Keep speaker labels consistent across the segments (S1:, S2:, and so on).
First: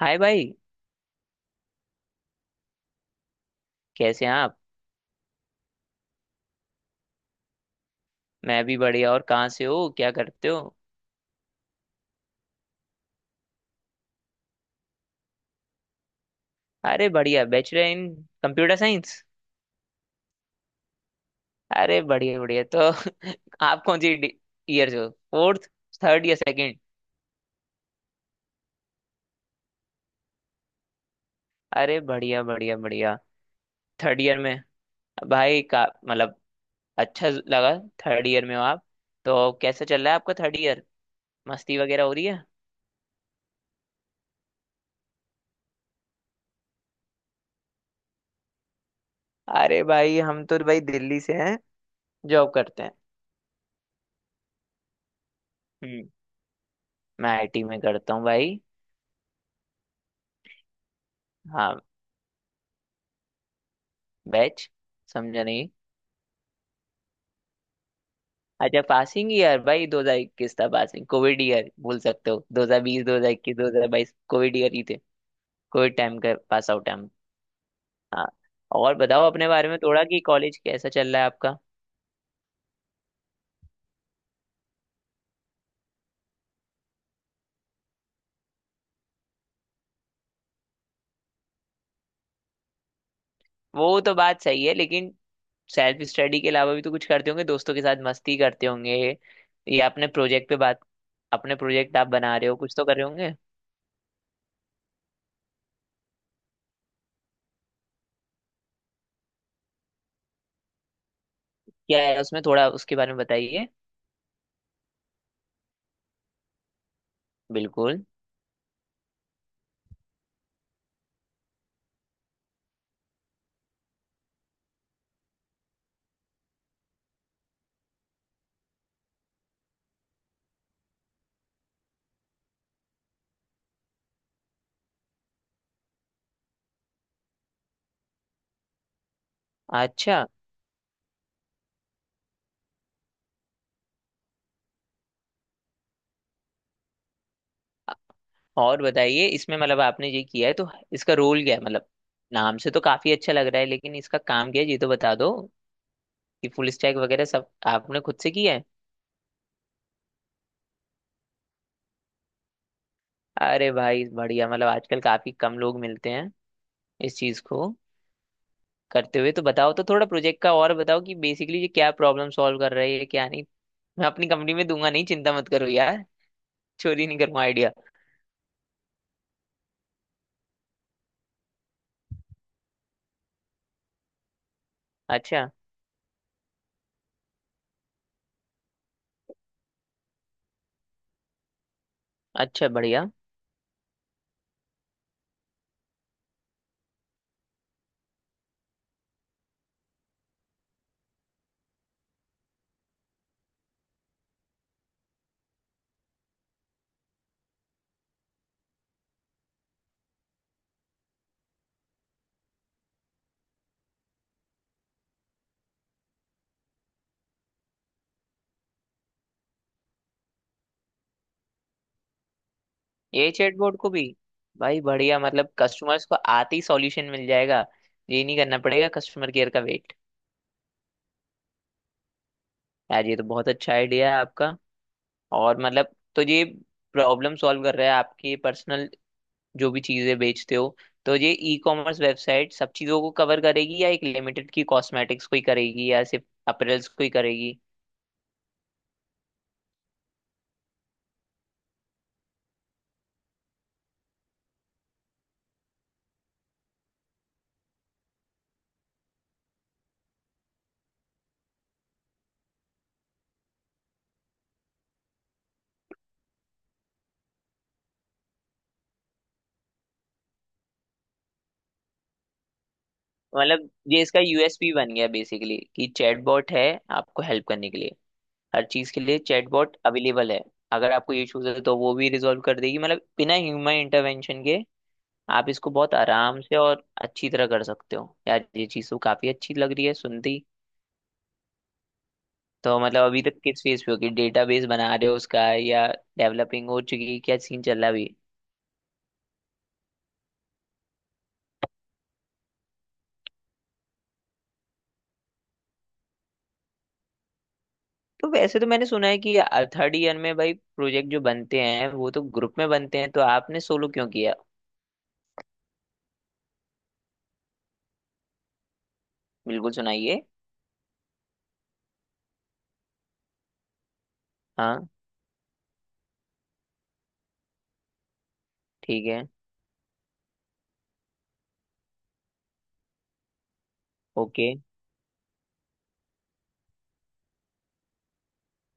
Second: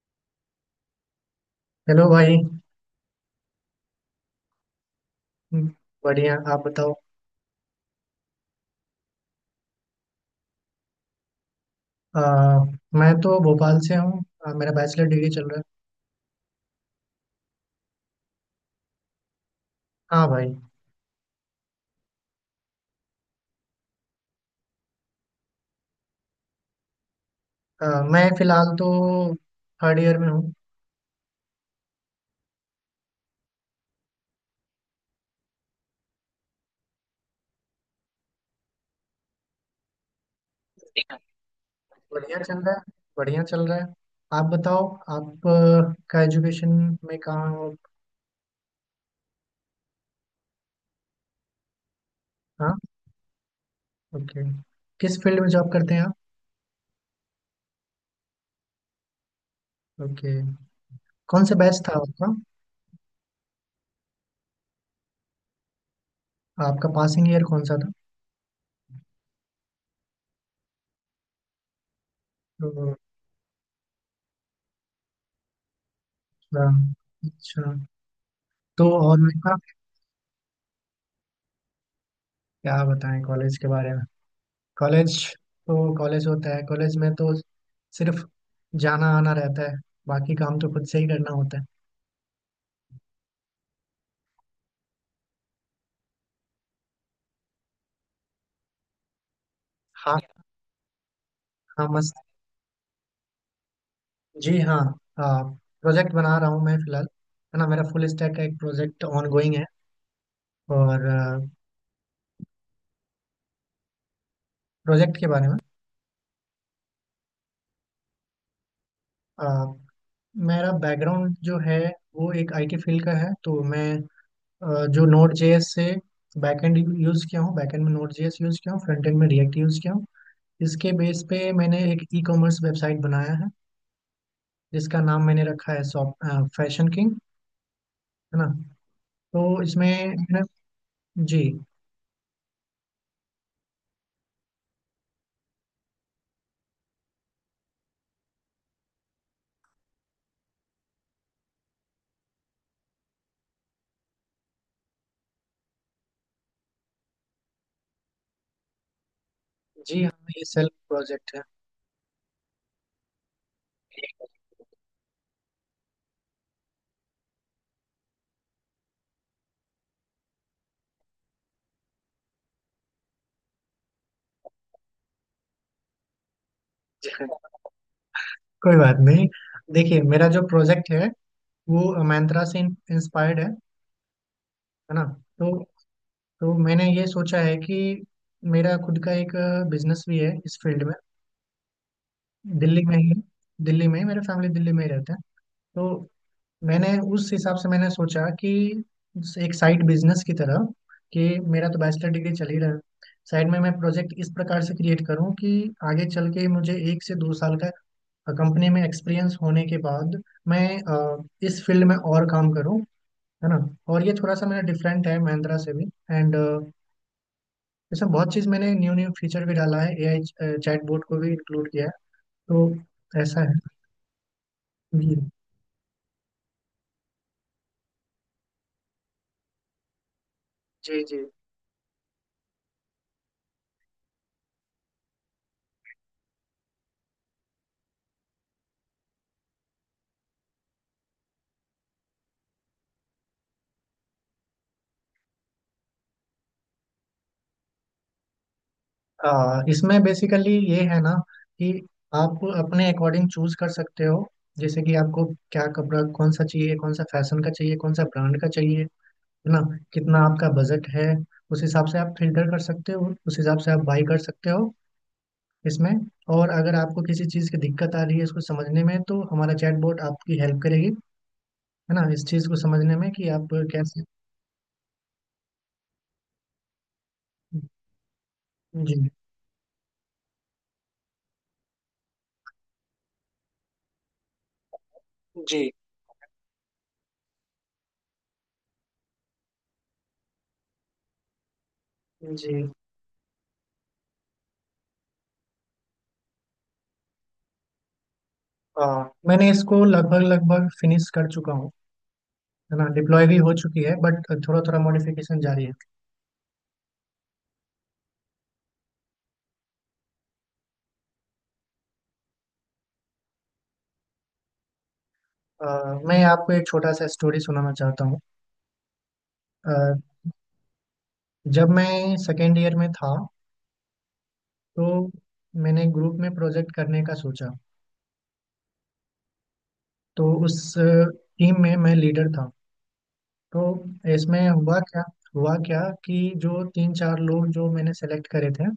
S1: हाय भाई।
S2: हेलो भाई।
S1: कैसे हैं आप?
S2: हम्म, बढ़िया आप बताओ।
S1: मैं भी बढ़िया। और कहाँ से हो, क्या करते हो?
S2: आ, मैं तो भोपाल से हूँ। मेरा बैचलर डिग्री चल रहा है।
S1: अरे बढ़िया, बैचलर इन कंप्यूटर साइंस।
S2: हाँ भाई।
S1: अरे बढ़िया बढ़िया। तो आप कौन सी ईयर से हो, फोर्थ, थर्ड या सेकंड?
S2: मैं फिलहाल तो थर्ड ईयर में हूँ।
S1: अरे बढ़िया बढ़िया बढ़िया, थर्ड ईयर में। भाई का मतलब अच्छा लगा। थर्ड ईयर में हो आप। तो कैसा चल रहा है आपका थर्ड ईयर, मस्ती वगैरह हो रही
S2: बढ़िया
S1: है?
S2: चल रहा है, बढ़िया चल रहा है। आप बताओ। आप का एजुकेशन में कहाँ हो?
S1: अरे भाई, हम तो भाई दिल्ली से हैं, जॉब
S2: हाँ।
S1: करते हैं।
S2: ओके। किस फील्ड में जॉब करते हैं
S1: हम्म,
S2: आप?
S1: मैं आईटी में करता हूँ भाई।
S2: ओके। कौन सा बैच
S1: हाँ,
S2: था आपका?
S1: बैच, समझा नहीं।
S2: आपका पासिंग ईयर कौन सा था?
S1: अच्छा, पासिंग ईयर भाई 2021 था पासिंग। कोविड ईयर बोल सकते हो,
S2: तो,
S1: 2020, 2021, 2022 कोविड ईयर ही थे। कोविड टाइम का पास आउट
S2: अच्छा।
S1: टाइम।
S2: अच्छा।
S1: हाँ।
S2: तो
S1: और
S2: और
S1: बताओ
S2: मैं।
S1: अपने बारे में थोड़ा, कि कॉलेज कैसा चल रहा है आपका?
S2: क्या बताएं कॉलेज के बारे में? कॉलेज तो कॉलेज होता है, कॉलेज में तो सिर्फ जाना आना रहता है, बाकी काम तो खुद से ही करना होता है।
S1: वो तो बात सही है, लेकिन सेल्फ स्टडी के अलावा भी तो कुछ करते होंगे, दोस्तों के साथ मस्ती करते होंगे या अपने
S2: हाँ।
S1: प्रोजेक्ट पे बात। अपने
S2: हाँ,
S1: प्रोजेक्ट आप
S2: मस्त।
S1: बना रहे हो, कुछ तो कर रहे होंगे।
S2: जी हाँ। हाँ। प्रोजेक्ट बना रहा हूँ मैं फिलहाल। है ना, मेरा फुल स्टैक का एक प्रोजेक्ट गोइंग है। और।
S1: क्या है उसमें, थोड़ा उसके बारे में बताइए।
S2: प्रोजेक्ट के बारे में?
S1: बिल्कुल।
S2: अ, मेरा बैकग्राउंड जो है वो एक आईटी फील्ड का है। तो मैं जो नोड जेएस से बैकएंड यूज़ किया हूँ, बैकएंड में नोड जेएस यूज़ किया हूँ, फ्रंट एंड में रिएक्ट यूज़ किया हूँ। इसके बेस पे मैंने एक ई कॉमर्स वेबसाइट बनाया है जिसका नाम मैंने रखा है शॉप फैशन किंग। है ना। तो इसमें है
S1: अच्छा।
S2: ना- जी।
S1: और बताइए, इसमें मतलब आपने ये किया है तो इसका रोल क्या है मतलब? नाम से तो काफी अच्छा लग रहा है, लेकिन इसका काम क्या है ये तो बता दो, कि फुल स्टैक वगैरह सब आपने खुद से किया है?
S2: जी हाँ, ये सेल्फ प्रोजेक्ट है।
S1: अरे भाई बढ़िया, मतलब आजकल काफी कम लोग मिलते हैं इस चीज को करते हुए। तो बताओ तो थोड़ा प्रोजेक्ट का, और बताओ कि बेसिकली ये क्या प्रॉब्लम सॉल्व कर रही है क्या नहीं। मैं अपनी कंपनी में दूंगा नहीं, चिंता मत करो यार, चोरी
S2: जी।
S1: नहीं करूंगा आइडिया।
S2: कोई बात नहीं। देखिए, मेरा जो प्रोजेक्ट है वो मैंत्रा से इंस्पायर्ड है ना।
S1: अच्छा।
S2: तो तो मैंने ये सोचा है कि मेरा खुद का एक बिजनेस भी है इस फील्ड में।
S1: अच्छा
S2: दिल्ली में
S1: बढ़िया।
S2: ही दिल्ली में ही मेरे फैमिली दिल्ली में ही रहते हैं। तो मैंने उस हिसाब से मैंने सोचा कि एक साइड बिजनेस की तरह, कि मेरा तो बैचलर डिग्री चल ही रहा है, साइड में मैं प्रोजेक्ट इस प्रकार से क्रिएट करूं कि आगे चल के मुझे 1 से 2 साल का कंपनी में एक्सपीरियंस होने के बाद मैं इस फील्ड में और काम करूं, है ना। और ये थोड़ा सा मेरा डिफरेंट है महिंद्रा से भी। एंड। इसमें बहुत चीज़ मैंने न्यू न्यू फीचर भी डाला है, एआई चैटबॉट को भी इंक्लूड किया है। तो
S1: ये
S2: ऐसा है।
S1: चैटबॉट को भी! भाई
S2: जी।
S1: बढ़िया, मतलब कस्टमर्स को आते ही सॉल्यूशन मिल जाएगा, ये नहीं करना पड़ेगा कस्टमर केयर का वेट।
S2: जी। जी।
S1: यार ये तो बहुत अच्छा आइडिया है आपका। और मतलब, तो ये प्रॉब्लम सॉल्व कर रहा है आपके पर्सनल जो भी चीजें बेचते हो। तो ये ई कॉमर्स वेबसाइट सब चीजों को कवर करेगी या एक लिमिटेड की कॉस्मेटिक्स को ही करेगी या सिर्फ अपरेल्स को ही करेगी?
S2: इसमें बेसिकली ये है ना कि आप अपने अकॉर्डिंग चूज कर सकते हो। जैसे कि आपको क्या कपड़ा, कौन सा चाहिए, कौन सा फैशन का चाहिए, कौन सा ब्रांड का चाहिए, है ना। कितना आपका बजट है, उस हिसाब से आप फिल्टर कर सकते हो, उस हिसाब से आप बाई कर सकते हो इसमें। और अगर आपको किसी चीज़ की दिक्कत आ रही है इसको समझने में, तो हमारा चैटबॉट आपकी हेल्प करेगी, है ना, इस चीज़ को समझने में कि आप
S1: मतलब ये
S2: कैसे।
S1: इसका यूएसपी बन गया बेसिकली, कि चैटबॉट है आपको हेल्प करने के लिए। हर चीज
S2: जी।
S1: के लिए चैटबॉट अवेलेबल है। अगर आपको इश्यूज है तो वो भी रिजॉल्व कर देगी, मतलब बिना ह्यूमन इंटरवेंशन के आप
S2: जी।
S1: इसको बहुत आराम से और अच्छी तरह कर सकते हो। यार ये चीज तो काफी अच्छी लग रही है सुनती।
S2: जी।
S1: तो मतलब अभी तक किस फेज पे हो, कि डेटाबेस बना रहे हो उसका या डेवलपिंग हो चुकी है, क्या सीन चल रहा है अभी?
S2: मैंने इसको लगभग लगभग फिनिश कर चुका हूँ, है ना। डिप्लॉय भी हो चुकी है, बट थोड़ा थोड़ा मॉडिफिकेशन जारी है।
S1: तो वैसे तो मैंने सुना है कि थर्ड ईयर में भाई प्रोजेक्ट जो बनते हैं वो तो ग्रुप में बनते हैं, तो आपने सोलो क्यों किया?
S2: अ, मैं आपको एक छोटा सा स्टोरी सुनाना चाहता हूँ। अ,
S1: बिल्कुल सुनाइए।
S2: जब मैं सेकेंड ईयर में था
S1: हाँ।
S2: तो मैंने ग्रुप में प्रोजेक्ट करने का सोचा।
S1: ठीक है।
S2: तो उस टीम में मैं लीडर था। तो इसमें
S1: ओके।
S2: हुआ क्या। हुआ क्या कि जो तीन चार लोग जो मैंने सेलेक्ट करे थे।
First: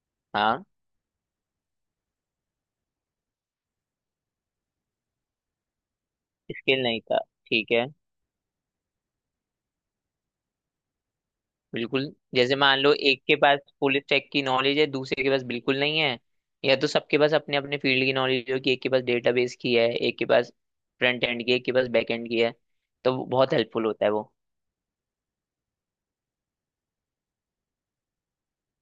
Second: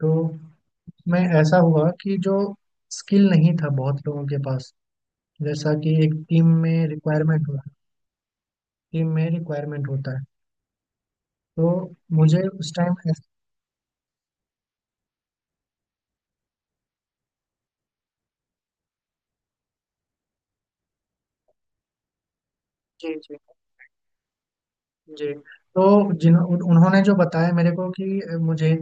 S2: तो
S1: हाँ।
S2: मैं ऐसा हुआ कि जो स्किल नहीं था बहुत लोगों के पास, जैसा कि एक टीम
S1: स्किल
S2: में
S1: नहीं था,
S2: रिक्वायरमेंट होता
S1: ठीक
S2: है।
S1: है।
S2: टीम में रिक्वायरमेंट होता है तो
S1: बिल्कुल,
S2: मुझे
S1: जैसे
S2: उस
S1: मान लो
S2: टाइम।
S1: एक के पास फुल स्टैक की नॉलेज है, दूसरे के पास बिल्कुल नहीं है। या तो सबके पास अपने अपने फील्ड की नॉलेज हो, कि एक के पास डेटाबेस की है, एक के पास फ्रंट एंड की है, एक के पास बैक एंड की है।
S2: जी।
S1: तो वो
S2: जी।
S1: बहुत हेल्पफुल होता है वो।
S2: जी। तो उन्होंने जो बताया मेरे को कि मुझे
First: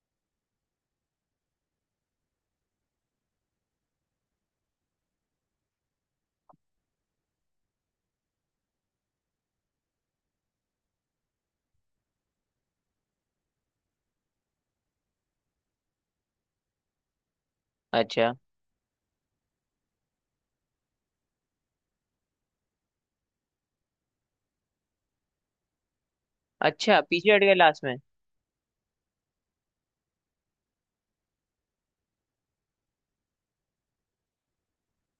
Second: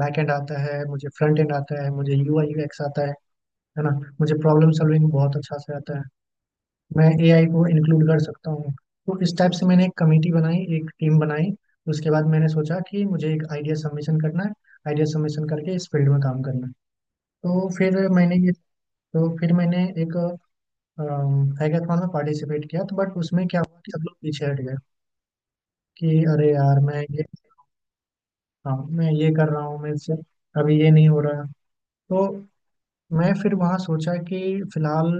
S2: बैक एंड आता है, मुझे फ्रंट एंड आता है, मुझे यूआई यूएक्स आता है ना। मुझे प्रॉब्लम सॉल्विंग बहुत अच्छा से आता है, मैं एआई को इंक्लूड कर सकता हूँ। तो इस टाइप से मैंने एक कमेटी बनाई, एक टीम बनाई। उसके बाद मैंने सोचा कि मुझे एक आइडिया सबमिशन करना है। आइडिया सबमिशन करके इस फील्ड में काम करना है। तो फिर
S1: अच्छा,
S2: मैंने ये। तो फिर मैंने एक हैकाथॉन में पार्टिसिपेट किया, तो बट उसमें क्या हुआ कि सब लोग पीछे हट गए कि अरे यार, मैं
S1: अच्छा
S2: ये।
S1: पीछे हट गया लास्ट में।
S2: हाँ, मैं ये कर रहा हूँ, मैं इससे अभी ये नहीं हो रहा। तो मैं फिर वहाँ सोचा कि फिलहाल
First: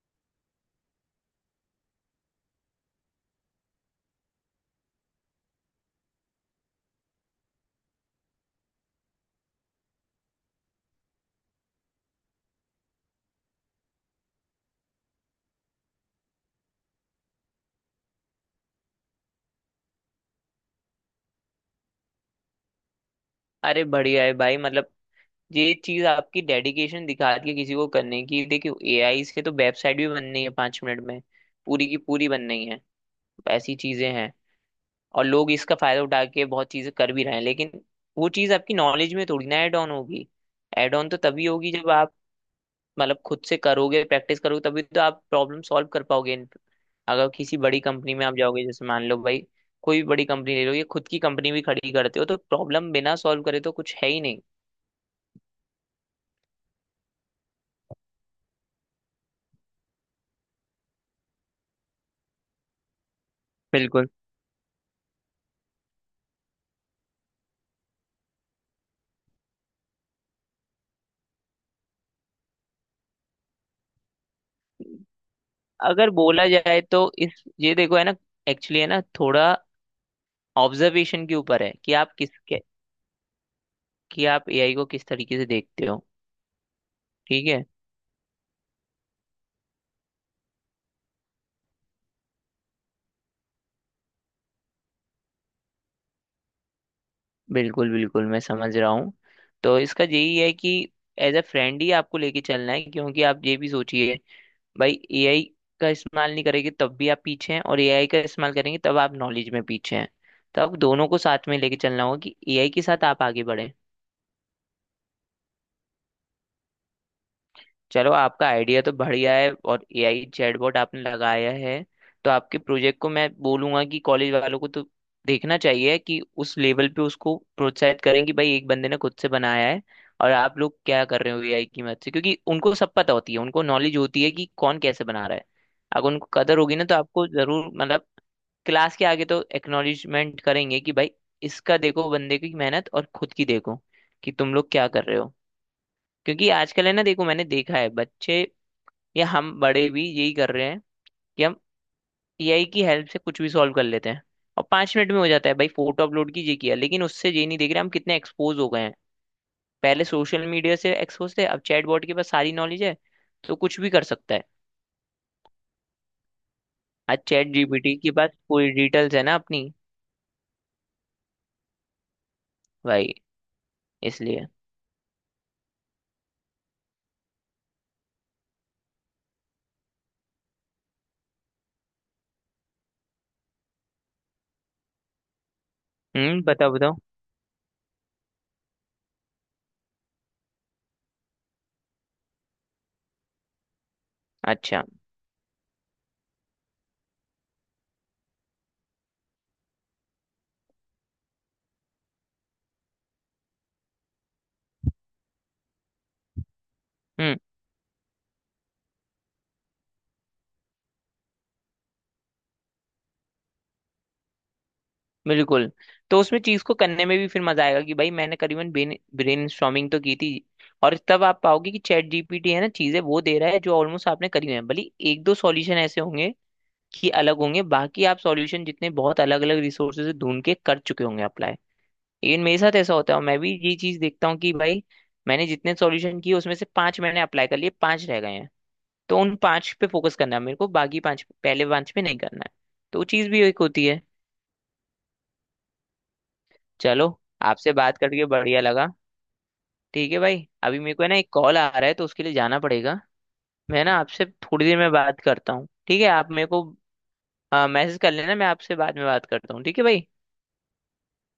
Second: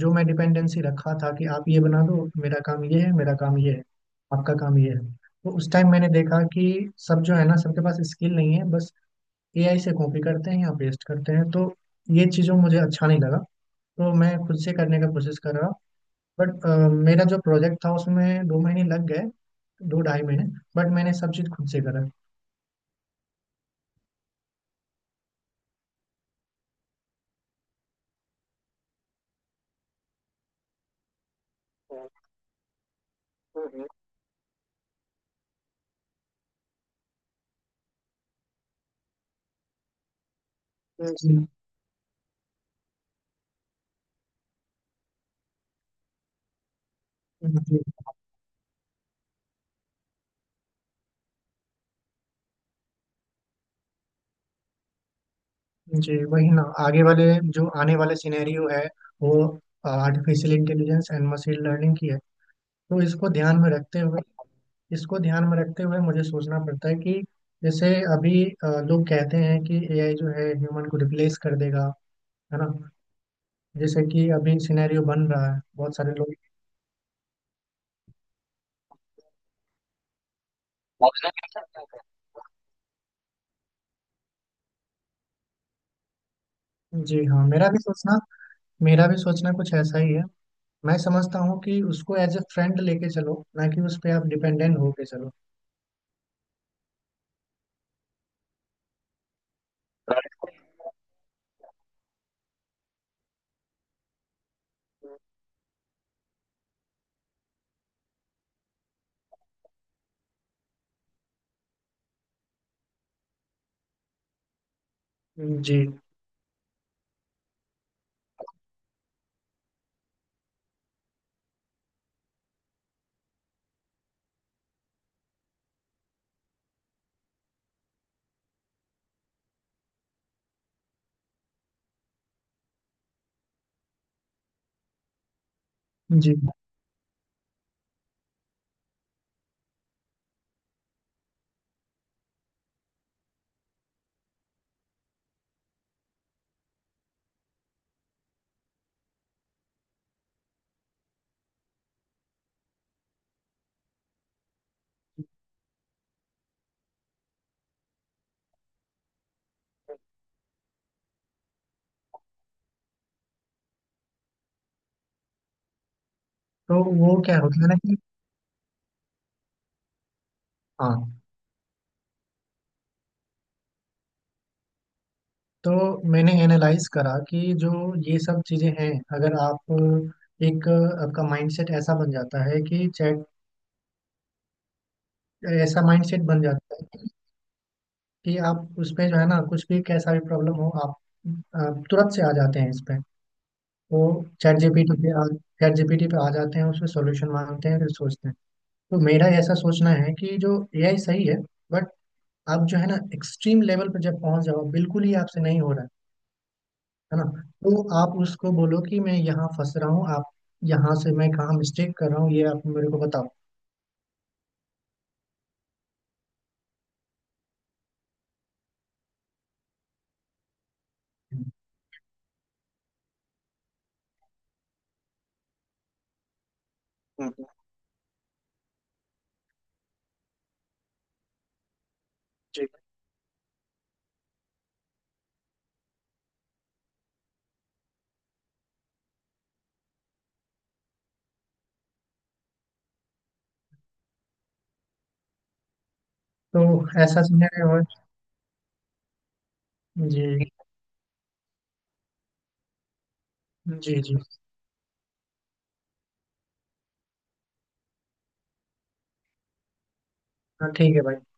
S2: जो मैं डिपेंडेंसी रखा था कि आप ये बना दो, मेरा काम ये है, मेरा काम ये है, आपका काम ये है। तो उस टाइम मैंने देखा कि सब जो है ना, सबके पास स्किल नहीं है, बस एआई से कॉपी करते हैं या पेस्ट करते हैं। तो ये चीज़ों मुझे अच्छा नहीं लगा। तो मैं खुद से करने का कोशिश कर रहा। बट मेरा जो प्रोजेक्ट था उसमें 2 महीने लग गए, दो ढाई महीने। बट मैंने सब चीज़ खुद से करा।
S1: अरे बढ़िया है भाई, मतलब ये चीज आपकी डेडिकेशन दिखाती है किसी को करने की। देखियो, एआई से तो वेबसाइट भी बन रही है 5 मिनट में, पूरी की पूरी बन रही है, ऐसी चीजें हैं। और लोग इसका फायदा उठा के बहुत चीजें कर भी रहे हैं, लेकिन वो चीज आपकी नॉलेज में थोड़ी ना ऐड ऑन होगी। ऐड ऑन तो
S2: जी।
S1: तभी होगी जब आप मतलब खुद से करोगे, प्रैक्टिस करोगे, तभी तो आप प्रॉब्लम सॉल्व कर पाओगे। अगर किसी
S2: जी।
S1: बड़ी कंपनी में आप जाओगे, जैसे मान लो भाई कोई भी बड़ी कंपनी ले लो, या खुद की कंपनी भी खड़ी करते हो, तो प्रॉब्लम बिना सॉल्व करे तो कुछ है ही नहीं।
S2: जी, वही ना आगे वाले जो आने वाले सिनेरियो है वो artificial intelligence and machine learning की है। तो
S1: बिल्कुल।
S2: इसको ध्यान में रखते हुए मुझे सोचना पड़ता है कि जैसे अभी लोग कहते हैं कि एआई जो है ह्यूमन को रिप्लेस कर देगा, है ना। जैसे कि अभी सिनेरियो बन रहा है बहुत
S1: अगर
S2: सारे लोग।
S1: बोला जाए तो इस ये देखो है ना, एक्चुअली है ना, थोड़ा ऑब्जर्वेशन के ऊपर है कि आप कि आप एआई को किस तरीके से देखते हो।
S2: जी हाँ,
S1: ठीक है।
S2: मेरा भी सोचना कुछ ऐसा ही है। मैं समझता हूँ कि उसको एज ए फ्रेंड लेके चलो, ना कि उस पर आप डिपेंडेंट होके चलो।
S1: बिल्कुल बिल्कुल, मैं समझ रहा हूँ। तो इसका यही है कि एज अ फ्रेंड ही आपको लेके चलना है, क्योंकि आप ये भी सोचिए भाई, एआई का इस्तेमाल नहीं करेंगे तब भी आप पीछे हैं, और एआई का इस्तेमाल करेंगे तब आप नॉलेज में पीछे हैं। तो आप दोनों को साथ में लेके चलना होगा कि एआई के साथ आप आगे बढ़े।
S2: जी।
S1: चलो, आपका आइडिया तो बढ़िया है और एआई चैटबॉट आपने लगाया है। तो आपके प्रोजेक्ट को मैं बोलूंगा कि कॉलेज वालों को तो देखना चाहिए, कि उस लेवल पे उसको प्रोत्साहित करें कि भाई एक बंदे ने खुद से बनाया है, और आप लोग क्या कर रहे हो एआई की मदद से। क्योंकि उनको सब पता होती है, उनको नॉलेज होती है कि कौन कैसे बना रहा है। अगर उनको
S2: जी।
S1: कदर होगी ना तो आपको जरूर मतलब क्लास के आगे तो एक्नॉलेजमेंट करेंगे कि भाई इसका देखो बंदे की मेहनत, और खुद की देखो कि तुम लोग क्या कर रहे हो। क्योंकि आजकल है ना, देखो मैंने देखा है बच्चे या हम बड़े भी यही कर रहे हैं कि हम एआई की हेल्प से कुछ भी सॉल्व कर लेते हैं, और 5 मिनट में हो जाता है भाई, फोटो अपलोड कीजिए, किया। लेकिन उससे ये नहीं देख रहे हम कितने एक्सपोज हो गए हैं। पहले सोशल मीडिया से एक्सपोज थे, अब चैटबॉट के पास सारी नॉलेज है, तो कुछ भी कर सकता है।
S2: तो
S1: आज
S2: वो क्या
S1: चैट
S2: होता है ना
S1: जीपीटी
S2: कि।
S1: के पास पूरी डिटेल्स है ना अपनी,
S2: हाँ।
S1: भाई इसलिए।
S2: तो मैंने एनालाइज करा कि जो ये सब चीजें हैं, अगर आप एक आपका माइंडसेट ऐसा बन जाता है कि चैट ऐसा माइंडसेट बन
S1: हम्म, बताओ
S2: जाता
S1: बताओ।
S2: है कि आप उस पे जो है ना कुछ भी कैसा भी प्रॉब्लम हो आप तुरंत से आ जाते हैं इस पे। तो चैट
S1: अच्छा।
S2: जीपीटी पे आ चैट जीपीटी पे आ जाते हैं, उसमें सॉल्यूशन मांगते हैं, फिर सोचते हैं। तो मेरा ऐसा सोचना है कि जो एआई सही है, बट आप जो है ना एक्सट्रीम लेवल पर जब पहुंच जाओ बिल्कुल ही आपसे नहीं हो रहा, है ना।
S1: हम्म।
S2: तो आप उसको बोलो कि मैं यहाँ फंस रहा हूँ, आप यहाँ से मैं कहाँ मिस्टेक कर रहा हूँ ये आप मेरे को बताओ।
S1: बिल्कुल। तो उसमें चीज को करने में भी फिर मजा आएगा कि भाई मैंने करीबन ब्रेन स्टॉर्मिंग तो की थी। और तब आप
S2: हम्म।
S1: पाओगे कि चैट जीपीटी है ना चीजें वो दे रहा है जो ऑलमोस्ट आपने करी हुई है, भले एक दो सॉल्यूशन ऐसे होंगे कि अलग
S2: हम्म।
S1: होंगे, बाकी आप सॉल्यूशन जितने बहुत अलग अलग रिसोर्सेज से ढूंढ के कर चुके होंगे अप्लाई। लेकिन मेरे
S2: ठीक।
S1: साथ ऐसा होता है और मैं भी ये चीज देखता हूँ कि भाई मैंने जितने सॉल्यूशन किए उसमें से 5 मैंने अप्लाई कर लिए, 5 रह गए हैं। तो उन 5 पे फोकस करना है मेरे को, बाकी 5, पहले 5 पे नहीं करना है। तो वो चीज भी एक होती है।
S2: तो
S1: चलो,
S2: ऐसा सिनेरियो
S1: आपसे
S2: है।
S1: बात करके बढ़िया लगा। ठीक है भाई,
S2: जी।
S1: अभी मेरे को ना एक कॉल आ रहा है तो उसके लिए जाना पड़ेगा। मैं ना
S2: जी। जी।
S1: आपसे थोड़ी देर में बात करता हूँ, ठीक है? आप मेरे को मैसेज कर लेना, मैं आपसे बाद में बात करता हूँ। ठीक है भाई।
S2: हाँ, ठीक है भाई।